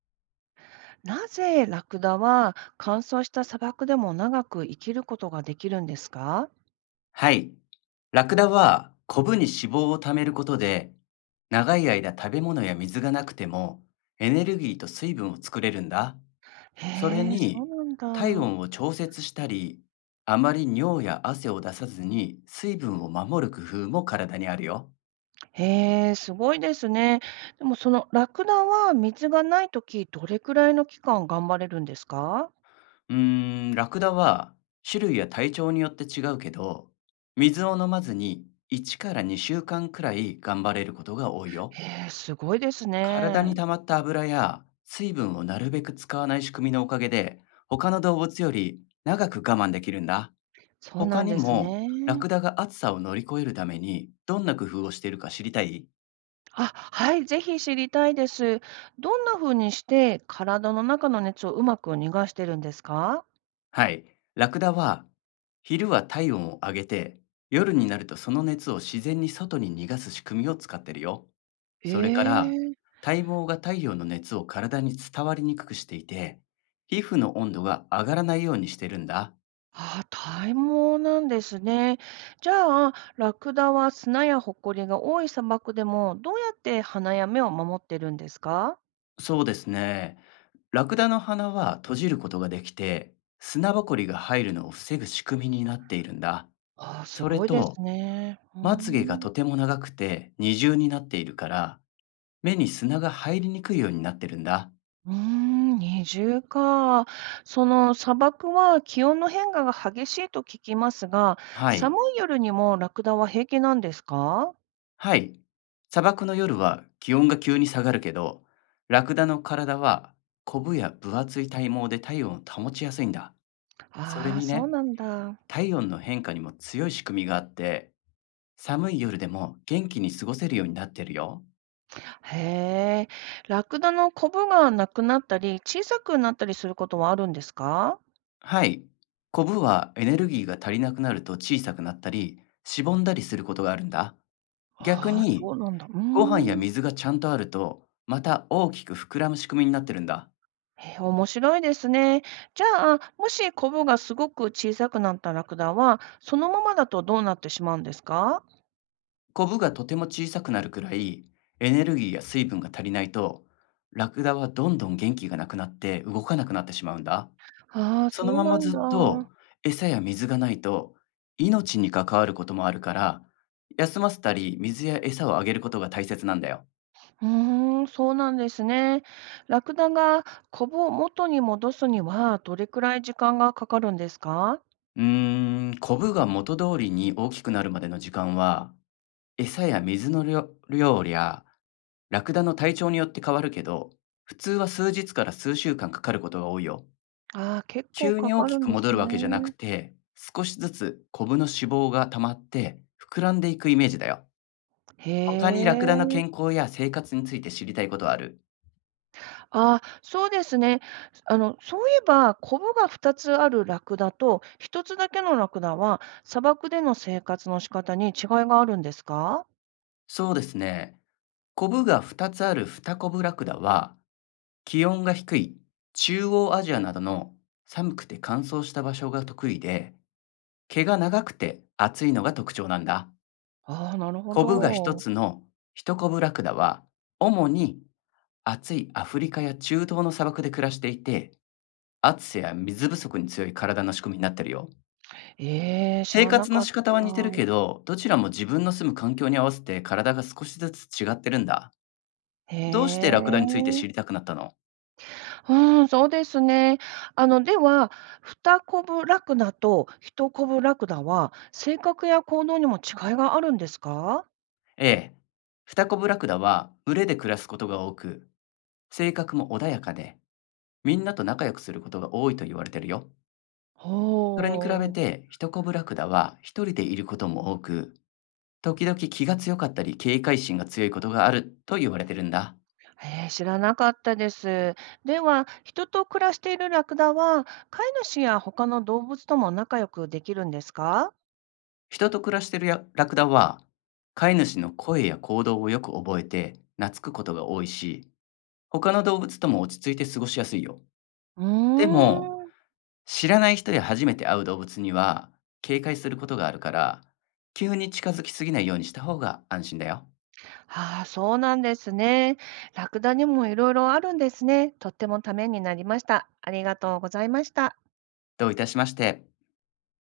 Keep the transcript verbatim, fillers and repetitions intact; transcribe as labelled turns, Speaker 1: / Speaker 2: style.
Speaker 1: なぜラクダは乾燥した砂漠でも長く生きることができるんですか？
Speaker 2: はい。ラクダはコブに脂肪を貯めることで、長い間食べ物や水がなくても、エネルギーと水分を作れるんだ。それ
Speaker 1: へえ、そう
Speaker 2: に、
Speaker 1: なん
Speaker 2: 体
Speaker 1: だ。
Speaker 2: 温を調節したり、あまり尿や汗を出さずに水分を守る工夫も体にあるよ。
Speaker 1: へえ、すごいですね。でもそのラクダは水がないとき、どれくらいの期間頑張れるんですか？
Speaker 2: うーん、ラクダは種類や体調によって違うけど、水を飲まずにいちからにしゅうかんくらい頑張れることが多いよ。
Speaker 1: へえ、すごいです
Speaker 2: 体に
Speaker 1: ね。
Speaker 2: 溜まった油や水分をなるべく使わない仕組みのおかげで、他の動物より長く我慢できるんだ。
Speaker 1: そう
Speaker 2: 他
Speaker 1: なん
Speaker 2: に
Speaker 1: です
Speaker 2: も、ラ
Speaker 1: ね。
Speaker 2: クダが暑さを乗り越えるためにどんな工夫をしているか知りたい？
Speaker 1: あ、はい、ぜひ知りたいです。どんな風にして体の中の熱をうまく逃がしてるんですか？
Speaker 2: はい。ラクダは、昼は体温を上げて、夜になるとその熱を自然に外に逃がす仕組みを使ってるよ。それから、
Speaker 1: ええ。
Speaker 2: 体毛が太陽の熱を体に伝わりにくくしていて、皮膚の温度が上がらないようにしてるんだ。
Speaker 1: ああ、体毛なんですね。じゃあ、ラクダは砂やホコリが多い砂漠でも、どうやって鼻や目を守ってるんですか？
Speaker 2: そうですね。ラクダの鼻は閉じることができて、砂ぼこりが入るのを防ぐ仕組みになっているんだ。
Speaker 1: ああ、す
Speaker 2: それ
Speaker 1: ごいで
Speaker 2: と、
Speaker 1: すね。うー
Speaker 2: まつげが
Speaker 1: ん。
Speaker 2: とても長くて二重になっているから、目に砂が入りにくいようになってるんだ。
Speaker 1: うーん、二重か。その砂漠は気温の変化が激しいと聞きますが、
Speaker 2: はい。
Speaker 1: 寒い夜にもラクダは平気なんですか？
Speaker 2: はい。砂漠の夜は気温が急に下がるけど、ラクダの体は、コブや分厚い体毛で体温を保ちやすいんだ。それ
Speaker 1: ああ、
Speaker 2: に
Speaker 1: そう
Speaker 2: ね、
Speaker 1: なんだ。
Speaker 2: 体温の変化にも強い仕組みがあって、寒い夜でも元気に過ごせるようになってるよ。
Speaker 1: へえ。ラクダのコブがなくなったり、小さくなったりすることはあるんですか？
Speaker 2: はい。コブはエネルギーが足りなくなると小さくなったり、しぼんだりすることがあるんだ。逆
Speaker 1: ああ、
Speaker 2: に、
Speaker 1: そうなんだ。うー
Speaker 2: ご飯や
Speaker 1: ん。
Speaker 2: 水がちゃんとあると、また大きく膨らむ仕組みになってるんだ。
Speaker 1: へえ、面白いですね。じゃあ、もしコブがすごく小さくなったラクダは、そのままだとどうなってしまうんですか？
Speaker 2: コブがとても小さくなるくらい、エネルギーや水分が足りないと、ラクダはどんどん元気がなくなって動かなくなってしまうんだ。
Speaker 1: ああ、
Speaker 2: その
Speaker 1: そう
Speaker 2: まま
Speaker 1: なん
Speaker 2: ずっ
Speaker 1: だ。う
Speaker 2: と餌や水がないと、命に関わることもあるから、休ませたり水や餌をあげることが大切なんだよ。
Speaker 1: ーん、そうなんですね。ラクダがコブを元に戻すには、どれくらい時間がかかるんですか？
Speaker 2: うーん、コブが元通りに大きくなるまでの時間は、餌や水の量量やラクダの体調によって変わるけど、普通は数日から数週間かかることが多いよ。
Speaker 1: ああー、結構
Speaker 2: 急
Speaker 1: か
Speaker 2: に大
Speaker 1: か
Speaker 2: き
Speaker 1: るん
Speaker 2: く
Speaker 1: で
Speaker 2: 戻
Speaker 1: す
Speaker 2: るわけじゃなく
Speaker 1: ね。
Speaker 2: て、少しずつコブの脂肪が溜まって膨らんでいくイメージだよ。
Speaker 1: へ
Speaker 2: 他にラクダの
Speaker 1: え。
Speaker 2: 健康や生活について知りたいことはある？
Speaker 1: ああ、そうですね。あの、そういえば、コブがふたつあるラクダと、ひとつだけのラクダは、砂漠での生活の仕方に違いがあるんですか？
Speaker 2: そうですね。コブがふたつあるフタコブラクダは、気温が低い中央アジアなどの寒くて乾燥した場所が得意で、毛が長くて厚いのが特徴なんだ。
Speaker 1: ああ、なるほ
Speaker 2: コブが一
Speaker 1: ど。
Speaker 2: つの一コブラクダは、主に暑いアフリカや中東の砂漠で暮らしていて、暑さや水不足に強い体の仕組みになってるよ。
Speaker 1: ええ、知
Speaker 2: 生
Speaker 1: らな
Speaker 2: 活の
Speaker 1: かっ
Speaker 2: 仕方は似てる
Speaker 1: た。
Speaker 2: けど、どちらも自分の住む環境に合わせて体が少しずつ違ってるんだ。
Speaker 1: へ
Speaker 2: どうしてラクダについて
Speaker 1: え。
Speaker 2: 知りたくなったの？
Speaker 1: うん、そうですね。あの、では、ふたコブラクダとひとコブラクダは、性格や行動にも違いがあるんですか？
Speaker 2: ?A、フタコブラクダは群れで暮らすことが多く、性格も穏やかで、みんなと仲良くすることが多いと言われてるよ。それに比べ
Speaker 1: ほう。
Speaker 2: て、ヒトコブラクダは一人でいることも多く、時々気が強かったり警戒心が強いことがあると言われてるんだ。
Speaker 1: えー知らなかったです。では、人と暮らしているラクダは、飼い主や他の動物とも仲良くできるんですか？
Speaker 2: 人と暮らしているやラクダは、飼い主の声や行動をよく覚えて懐くことが多いし、他の動物とも落ち着いて過ごしやすいよ。
Speaker 1: うー
Speaker 2: でも、
Speaker 1: ん。
Speaker 2: 知らない人や初めて会う動物には警戒することがあるから、急に近づきすぎないようにした方が安心だよ。
Speaker 1: ああ、そうなんですね。ラクダにもいろいろあるんですね。とってもためになりました。ありがとうございました。
Speaker 2: どういたしまして。